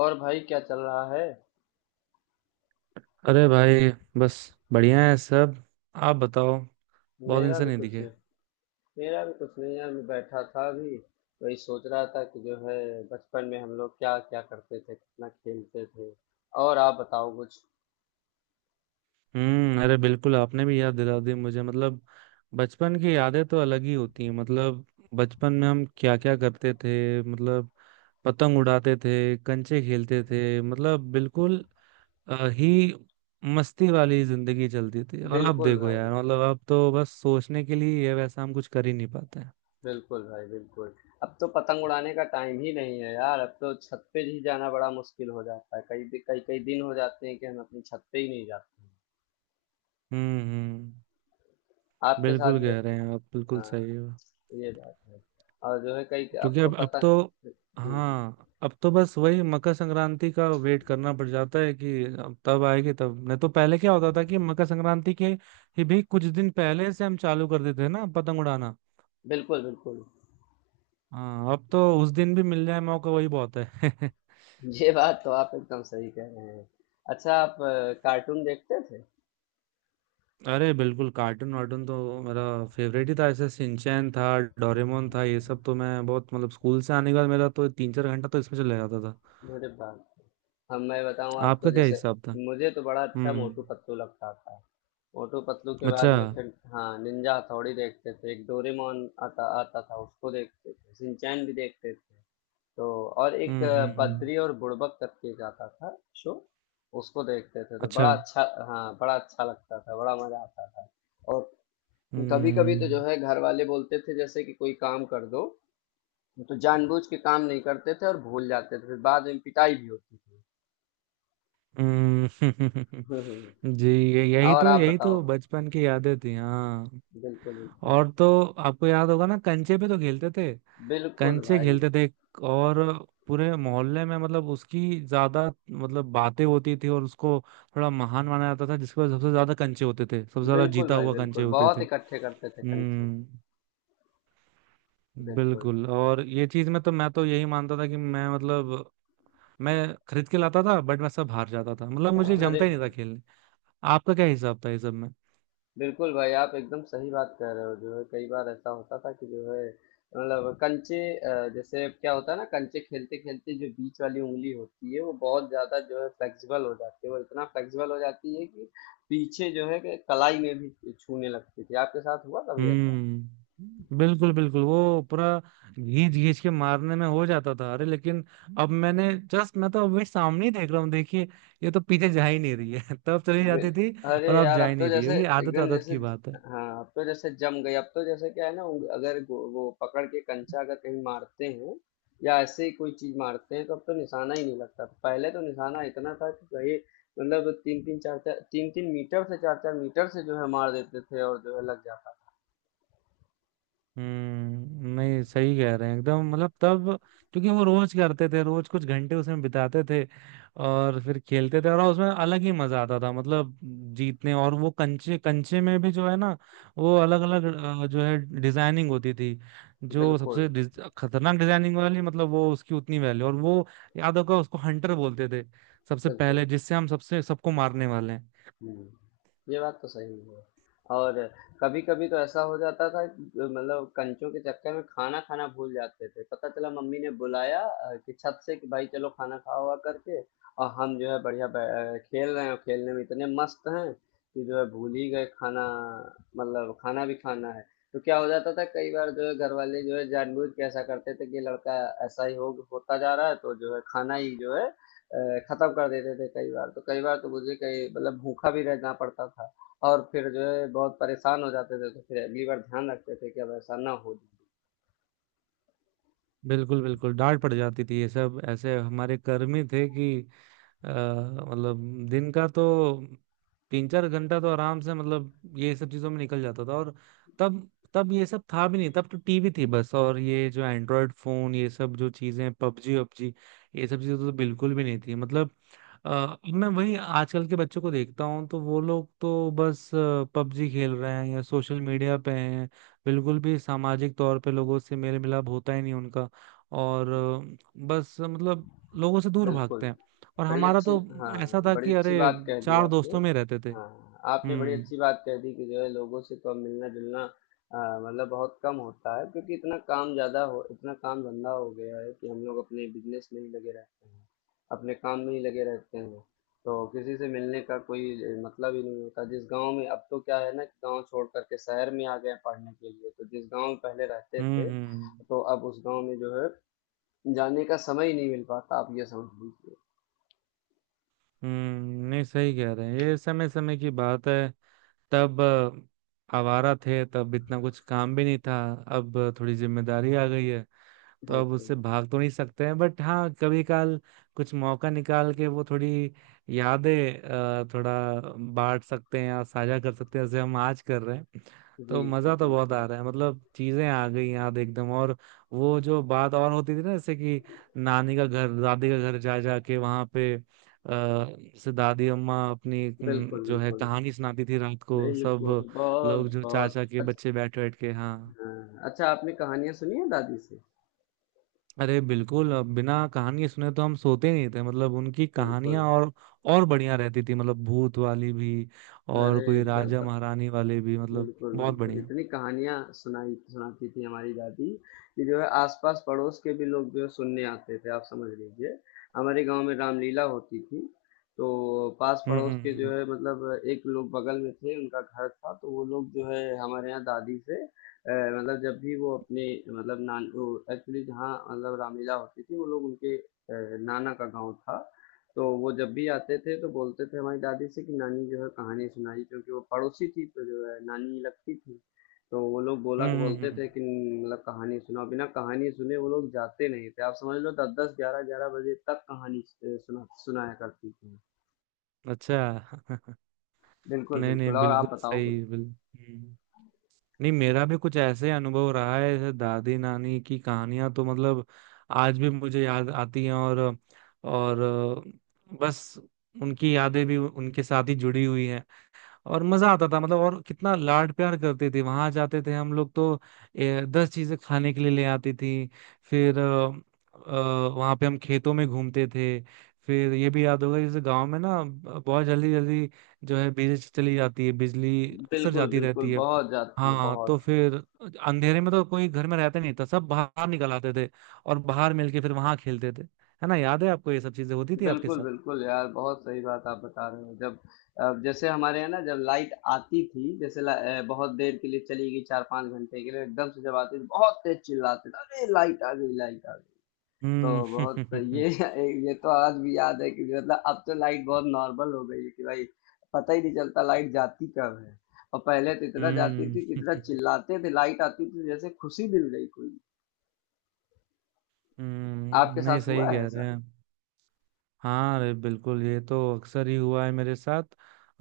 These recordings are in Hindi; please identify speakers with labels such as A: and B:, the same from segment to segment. A: और भाई क्या चल रहा है।
B: अरे भाई, बस बढ़िया है सब। आप बताओ। बहुत दिन
A: मेरा
B: से
A: भी
B: नहीं
A: कुछ
B: दिखे।
A: नहीं मेरा भी कुछ नहीं यार, मैं बैठा था अभी। वही सोच रहा था कि जो है बचपन में हम लोग क्या क्या करते थे, कितना खेलते थे। और आप बताओ कुछ।
B: हम्म। अरे बिल्कुल, आपने भी याद दिला दी मुझे। मतलब बचपन की यादें तो अलग ही होती हैं। मतलब बचपन में हम क्या क्या करते थे। मतलब पतंग उड़ाते थे, कंचे खेलते थे, मतलब बिल्कुल ही मस्ती वाली जिंदगी चलती थी। और अब
A: बिल्कुल
B: देखो
A: भाई,
B: यार, मतलब अब तो बस सोचने के लिए ये वैसा, हम कुछ कर ही नहीं पाते हैं।
A: बिल्कुल भाई, बिल्कुल। अब तो पतंग उड़ाने का टाइम ही नहीं है यार। अब तो छत पे ही जाना बड़ा मुश्किल हो जाता है, कई कई कई दिन हो जाते हैं कि हम अपनी छत पे ही नहीं जाते।
B: हम्म, हम्म।
A: आपके साथ
B: बिल्कुल
A: भी?
B: कह रहे हैं आप, बिल्कुल सही
A: हाँ,
B: है।
A: ये बात है। और जो है कई अब
B: क्योंकि
A: तो
B: अब तो,
A: पतंग। जी जी।
B: हाँ अब तो बस वही मकर संक्रांति का वेट करना पड़ जाता है कि अब तब आएगी तब नहीं। तो पहले क्या होता था कि मकर संक्रांति के ही भी कुछ दिन पहले से हम चालू कर देते हैं ना पतंग उड़ाना।
A: बिल्कुल बिल्कुल।
B: हाँ अब तो उस दिन भी मिल जाए मौका, वही बहुत है।
A: ये बात तो आप एकदम सही कह रहे हैं। अच्छा, आप कार्टून देखते थे?
B: अरे बिल्कुल। कार्टून वार्टून तो मेरा फेवरेट ही था। ऐसे सिंचैन था, डोरेमोन था, ये सब तो मैं बहुत, मतलब स्कूल से आने के बाद मेरा तो तीन चार घंटा तो इसमें चला जाता था।
A: अरे बाप रे। हम मैं बताऊं आपको,
B: आपका क्या
A: जैसे
B: हिसाब था?
A: मुझे तो बड़ा अच्छा
B: हम्म।
A: मोटू पतलू लगता था। मोटू पतलू के बाद
B: अच्छा।
A: में फिर हाँ निंजा हथौड़ी देखते थे, एक डोरेमोन आता आता था उसको देखते थे, सिंचैन भी देखते थे तो। और एक
B: हम्म, हम्म, हम्म।
A: बद्री और बुड़बक करके एक आता था शो, उसको देखते थे तो
B: अच्छा।
A: बड़ा अच्छा, हाँ बड़ा अच्छा लगता था, बड़ा मजा आता था। और कभी कभी तो जो
B: हम्म,
A: है घर वाले बोलते थे जैसे कि कोई काम कर दो, तो जानबूझ के काम नहीं करते थे और भूल जाते थे, फिर बाद में पिटाई भी होती थी।
B: हम्म।
A: हम्म,
B: जी, यही
A: और
B: तो,
A: आप
B: यही तो
A: बताओ?
B: बचपन की यादें थी। हाँ।
A: बिल्कुल बिल्कुल।
B: और तो, आपको याद होगा ना, कंचे पे तो खेलते थे।
A: बिल्कुल
B: कंचे
A: भाई,
B: खेलते थे। और पूरे मोहल्ले में मतलब उसकी ज्यादा मतलब बातें होती थी और उसको थोड़ा महान माना जाता था जिसके पास सबसे ज्यादा कंचे होते थे, सबसे ज्यादा
A: बिल्कुल
B: जीता
A: भाई,
B: हुआ कंचे
A: बिल्कुल।
B: होते
A: बहुत
B: थे।
A: इकट्ठे करते थे कंचे।
B: हम्म।
A: बिल्कुल।
B: बिल्कुल। और ये चीज में तो मैं तो यही मानता था कि मैं, मतलब मैं खरीद के लाता था बट मैं सब हार जाता था, मतलब मुझे
A: अरे
B: जमता ही नहीं था। आपका क्या हिसाब था इस सब में?
A: बिल्कुल भाई, आप एकदम सही बात कह रहे हो। जो है कई बार ऐसा होता था कि जो है मतलब कंचे, जैसे अब क्या होता है ना, कंचे खेलते खेलते जो बीच वाली उंगली होती है वो बहुत ज्यादा जो है फ्लेक्सिबल हो जाती है, वो इतना फ्लेक्सिबल हो जाती है कि पीछे जो है कि कलाई में भी छूने लगती थी। आपके साथ हुआ कभी ऐसा?
B: हम्म। बिल्कुल, बिल्कुल, वो पूरा घींच घींच के मारने में हो जाता था। अरे लेकिन अब मैंने जस्ट, मैं तो अभी सामने ही देख रहा हूँ, देखिए, ये तो पीछे जा ही नहीं रही है। तब चली
A: बिल
B: जाती थी,
A: अरे
B: और अब
A: यार,
B: जा
A: अब
B: ही
A: तो
B: नहीं रही
A: जैसे
B: है। ये आदत
A: एकदम
B: आदत
A: जैसे,
B: की बात है।
A: हाँ अब तो जैसे जम गई। अब तो जैसे क्या है ना, उंग- अगर गो- वो पकड़ के कंचा अगर कहीं मारते हैं या ऐसे ही कोई चीज मारते हैं तो अब तो निशाना ही नहीं लगता। पहले तो निशाना इतना था कि भाई मतलब 3 3 4 4 3 3 मीटर से 4 4 मीटर से जो है मार देते थे और जो है लग जाता।
B: हम्म। नहीं, सही कह रहे हैं एकदम, मतलब तब, क्योंकि वो रोज करते थे, रोज कुछ घंटे उसमें बिताते थे और फिर खेलते थे और उसमें अलग ही मजा आता था, मतलब जीतने, और वो कंचे कंचे में भी जो है ना, वो अलग अलग जो है डिजाइनिंग होती थी। जो
A: बिल्कुल
B: सबसे खतरनाक डिजाइनिंग वाली, मतलब वो उसकी उतनी वैल्यू। और वो, याद होगा, उसको हंटर बोलते थे। सबसे
A: बिल्कुल।
B: पहले जिससे हम सबसे सबको मारने वाले हैं।
A: हुँ, ये बात तो सही है। और कभी-कभी तो ऐसा हो जाता था कि मतलब कंचों के चक्कर में खाना खाना भूल जाते थे। पता चला मम्मी ने बुलाया कि छत से कि भाई चलो खाना खाओ-वाओ करके, और हम जो है बढ़िया खेल रहे हैं और खेलने में इतने मस्त हैं कि जो है भूल ही गए खाना, मतलब खाना भी खाना है। तो क्या हो जाता था कई बार जो है घर वाले जो है जानबूझ के ऐसा करते थे कि लड़का ऐसा ही हो होता जा रहा है तो जो है खाना ही जो है खत्म कर देते थे कई बार तो। कई बार तो मुझे कई मतलब भूखा भी रहना पड़ता था और फिर जो है बहुत परेशान हो जाते थे तो फिर अगली बार ध्यान रखते थे कि अब ऐसा ना हो।
B: बिल्कुल, बिल्कुल। डांट पड़ जाती थी। ये सब ऐसे हमारे कर्मी थे कि मतलब दिन का तो तीन चार घंटा तो आराम से, मतलब ये सब चीजों में निकल जाता था। और तब तब ये सब था भी नहीं। तब तो टीवी थी बस, और ये जो एंड्रॉयड फोन, ये सब जो चीजें, पबजी वबजी, ये सब चीजें तो बिल्कुल भी नहीं थी। मतलब मैं वही आजकल के बच्चों को देखता हूँ तो वो लोग तो बस पबजी खेल रहे हैं या सोशल मीडिया पे हैं। बिल्कुल भी सामाजिक तौर पे लोगों से मेल मिलाप होता ही नहीं उनका। और बस, मतलब लोगों से दूर भागते
A: बिल्कुल।
B: हैं। और
A: बड़ी
B: हमारा
A: अच्छी,
B: तो
A: हाँ
B: ऐसा था
A: बड़ी
B: कि
A: अच्छी
B: अरे,
A: बात कह दी
B: चार
A: आपने।
B: दोस्तों में रहते थे।
A: हाँ, आपने बड़ी
B: हम्म,
A: अच्छी बात कह दी कि जो है लोगों से तो अब मिलना-जुलना अ, मतलब बहुत कम होता है, क्योंकि इतना काम ज़्यादा हो, इतना काम-धंधा हो गया है कि हम लोग अपने बिज़नेस में ही लगे रहते हैं, अपने काम में ही लगे रहते हैं। तो किसी से मिलने का कोई मतलब ही नहीं होता। जिस गाँव में अब तो क्या है ना कि गाँव छोड़ कर के शहर में आ गए हैं पढ़ने के लिए, तो जिस गाँव में पहले रहते
B: हम्म,
A: थे,
B: हम्म,
A: तो अब उस गाँव में जो है जाने का समय ही नहीं मिल पाता, आप ये समझ लीजिए।
B: हम्म। नहीं, सही कह रहे हैं। ये समय समय की बात है। तब, आवारा थे, तब इतना कुछ काम भी नहीं था। अब थोड़ी जिम्मेदारी आ गई है, तो अब उससे
A: बिल्कुल।
B: भाग तो नहीं सकते हैं। बट हाँ, कभी काल कुछ मौका निकाल के वो थोड़ी यादें, थोड़ा बांट सकते हैं या साझा कर सकते हैं, जैसे हम आज कर रहे हैं।
A: जी,
B: तो
A: जी,
B: मजा तो बहुत
A: बिल्कुल।
B: आ रहा है, मतलब चीजें आ गई याद एकदम। और वो जो बात और होती थी ना, जैसे कि नानी का घर, दादी का घर जा जा के वहां पे जैसे दादी अम्मा अपनी
A: बिल्कुल,
B: जो है
A: बिल्कुल।
B: कहानी सुनाती थी रात को, सब
A: बिल्कुल,
B: लोग, जो
A: बहुत-बहुत
B: चाचा के
A: अच्छ।
B: बच्चे, बैठ बैठ के, हाँ।
A: हाँ, अच्छा, आपने कहानियाँ सुनी हैं दादी से?
B: अरे बिल्कुल। अब बिना कहानी सुने तो हम सोते नहीं थे, मतलब उनकी
A: बिल्कुल।
B: कहानियां और बढ़िया रहती थी, मतलब भूत वाली भी, और
A: अरे!
B: कोई
A: एकदम
B: राजा महारानी वाले भी, मतलब
A: बिल्कुल,
B: बहुत
A: बिल्कुल।
B: बढ़िया।
A: इतनी कहानियाँ सुनाई सुनाती थी हमारी दादी कि जो है आस-पास पड़ोस के भी लोग जो है सुनने आते थे, आप समझ लीजिए। हमारे गाँव में रामलीला होती थी, तो
B: हम्म,
A: पास-पड़ोस
B: हम्म,
A: के जो
B: हम्म,
A: है मतलब एक लोग बगल में थे, उनका घर था, तो वो लोग जो है हमारे यहाँ दादी से मतलब जब भी वो अपने मतलब नान वो एक्चुअली जहाँ मतलब रामलीला होती थी, वो लोग उनके नाना का गाँव था। तो वो जब भी आते थे तो बोलते थे हमारी दादी से कि नानी जो है कहानी सुनाई, क्योंकि वो पड़ोसी थी तो जो है नानी लगती थी। तो वो लोग बोला
B: हम्म,
A: बोलते थे कि मतलब कहानी सुनाओ, बिना कहानी सुने वो लोग जाते नहीं थे, आप समझ लो, 10 10 11 11 बजे तक कहानी सुनाया करती थी।
B: अच्छा।
A: बिल्कुल
B: नहीं, नहीं,
A: बिल्कुल। और
B: बिल्कुल
A: आप बताओ कुछ।
B: सही, बिल्कुल। हम्म। नहीं, मेरा भी कुछ ऐसे अनुभव रहा है, जैसे दादी नानी की कहानियां तो मतलब आज भी मुझे याद आती हैं। और बस, उनकी यादें भी उनके साथ ही जुड़ी हुई हैं। और मजा आता था, मतलब, और कितना लाड प्यार करते थे। वहां जाते थे हम लोग तो, दस चीजें खाने के लिए ले आती थी। फिर वहां पे हम खेतों में घूमते थे। फिर ये भी याद होगा, जैसे गांव में ना, बहुत जल्दी जल्दी जो है बिजली चली जाती है। बिजली अक्सर
A: बिल्कुल
B: जाती
A: बिल्कुल।
B: रहती है।
A: बहुत जाती है,
B: हाँ तो
A: बहुत।
B: फिर अंधेरे में तो कोई घर में रहता नहीं था, सब बाहर निकल आते थे और बाहर मिलके फिर वहां खेलते थे। है ना, याद है आपको ये सब चीजें होती थी आपके
A: बिल्कुल,
B: साथ?
A: बिल्कुल यार, बहुत सही बात आप बता रहे हो। जब जैसे हमारे यहाँ ना जब लाइट आती थी, जैसे बहुत देर के लिए चली गई 4-5 घंटे के लिए, एकदम से जब आती थी, बहुत तेज़ चिल्लाते थे, "अरे! लाइट आ गई, लाइट आ गई।"
B: हम्म।
A: तो बहुत ये तो आज भी याद है कि मतलब अब तो लाइट बहुत नॉर्मल हो गई है कि भाई पता ही नहीं चलता लाइट जाती कब है। और पहले तो इतना जाती
B: हम्म,
A: थी कि इतना चिल्लाते थे, लाइट आती थी जैसे खुशी मिल गई कोई।
B: हम्म,
A: आपके
B: नहीं
A: साथ
B: सही
A: हुआ है
B: कह रहे
A: ऐसा?
B: हैं। हाँ अरे बिल्कुल, ये तो अक्सर ही हुआ है मेरे साथ।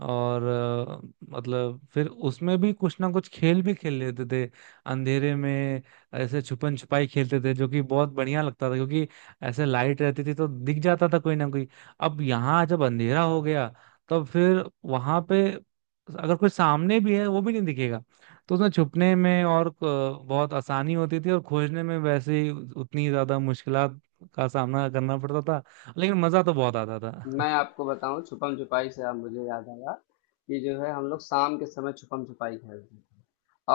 B: और मतलब फिर उसमें भी कुछ ना कुछ खेल भी खेल लेते थे अंधेरे में। ऐसे छुपन छुपाई खेलते थे, जो कि बहुत बढ़िया लगता था, क्योंकि ऐसे लाइट रहती थी तो दिख जाता था कोई ना कोई। अब यहाँ जब अंधेरा हो गया तब फिर वहां पे, अगर कोई सामने भी है, वो भी नहीं दिखेगा। तो उसमें छुपने में और बहुत आसानी होती थी और खोजने में वैसे ही उतनी ज्यादा मुश्किलात का सामना करना पड़ता था। लेकिन मजा तो बहुत आता था।
A: मैं आपको बताऊं छुपम छुपाई से आप मुझे याद आया कि जो है हम लोग शाम के समय छुपम छुपाई खेलते थे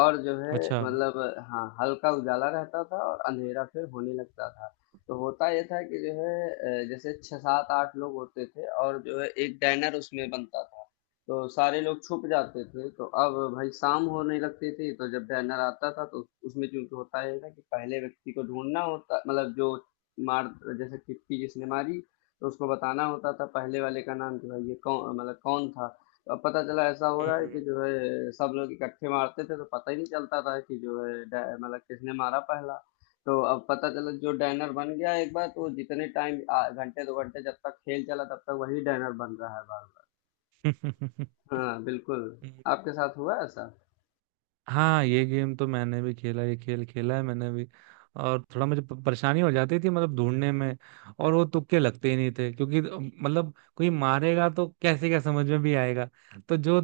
A: और जो है
B: अच्छा।
A: मतलब हाँ हल्का उजाला रहता था और अंधेरा फिर होने लगता था। तो होता यह था कि जो है जैसे छः सात आठ लोग होते थे और जो है एक डैनर उसमें बनता था, तो सारे लोग छुप जाते थे। तो अब भाई शाम होने लगती थी तो जब डैनर आता था तो उसमें चूंकि होता यह था कि पहले व्यक्ति को ढूंढना होता, मतलब जो मार जैसे टिप्पी जिसने मारी तो उसको बताना होता था पहले वाले का नाम कि भाई ये कौन मतलब कौन था। तो अब पता चला ऐसा हो रहा है कि
B: हम्म।
A: जो है सब लोग इकट्ठे मारते थे तो पता ही नहीं चलता था कि जो है मतलब किसने मारा पहला। तो अब पता चला जो डैनर बन गया एक बार तो वो जितने टाइम घंटे 2 घंटे जब तक खेल चला तब तक वही डैनर बन रहा है बार बार। हाँ बिल्कुल।
B: हम्म।
A: आपके साथ हुआ है ऐसा?
B: हाँ ये गेम तो मैंने भी खेला, ये खेल खेला है मैंने भी। और थोड़ा मुझे परेशानी हो जाती थी, मतलब ढूंढने में। और वो तुक्के लगते ही नहीं थे, क्योंकि मतलब कोई मारेगा तो कैसे क्या समझ में भी आएगा? तो जो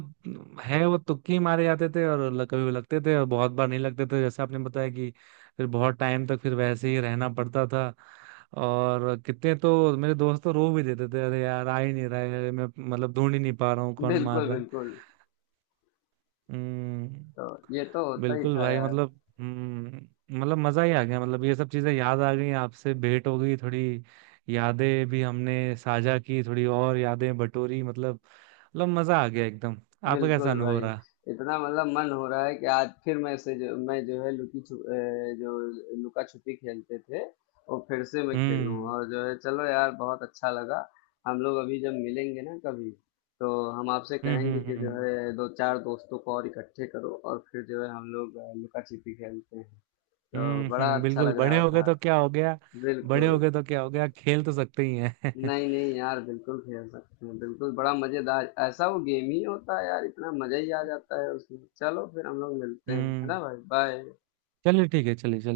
B: है वो तुक्के ही मारे जाते थे। और कभी वो लगते थे और बहुत बार नहीं लगते थे, जैसे आपने बताया कि फिर बहुत टाइम तक फिर वैसे ही रहना पड़ता था। और कितने तो मेरे दोस्त तो रो भी देते थे, अरे यार आ ही नहीं रहा है, मैं मतलब ढूंढ ही नहीं पा रहा हूँ कौन मार
A: बिल्कुल
B: रहा है।
A: बिल्कुल। तो
B: हम्म।
A: ये तो होता ही
B: बिल्कुल
A: था
B: भाई,
A: यार।
B: मतलब हम्म। मतलब मजा ही आ गया, मतलब ये सब चीजें याद आ गई, आपसे भेंट हो गई थोड़ी, यादें भी हमने साझा की थोड़ी और यादें बटोरी, मतलब, मतलब मजा आ गया एकदम। आपका कैसा
A: बिल्कुल
B: अनुभव
A: भाई।
B: रहा?
A: इतना मतलब मन हो रहा है कि आज फिर मैं से जो मैं जो है लुकी छुप अ, जो लुका छुपी खेलते थे और फिर से मैं खेलूँ।
B: हम्म,
A: और जो है चलो यार, बहुत अच्छा लगा। हम लोग अभी जब मिलेंगे ना कभी, तो हम आपसे
B: हम्म,
A: कहेंगे
B: हम्म,
A: कि जो
B: हम्म,
A: है दो चार दोस्तों को और इकट्ठे करो और फिर जो है हम लोग लुका छिपी खेलते हैं, तो
B: हम्म,
A: बड़ा
B: हम्म।
A: अच्छा
B: बिल्कुल,
A: लग
B: बड़े
A: रहा
B: हो गए
A: था।
B: तो क्या हो गया? बड़े हो
A: बिल्कुल।
B: गए तो क्या हो गया, खेल तो सकते ही हैं।
A: नहीं नहीं यार, बिल्कुल खेल सकते हैं, बिल्कुल। बड़ा मजेदार ऐसा वो गेम ही होता है यार, इतना मजा ही आ जाता है उसमें। चलो फिर हम लोग मिलते हैं, है
B: हम्म।
A: ना भाई, बाय।
B: चलिए ठीक है, चलिए, चलिए।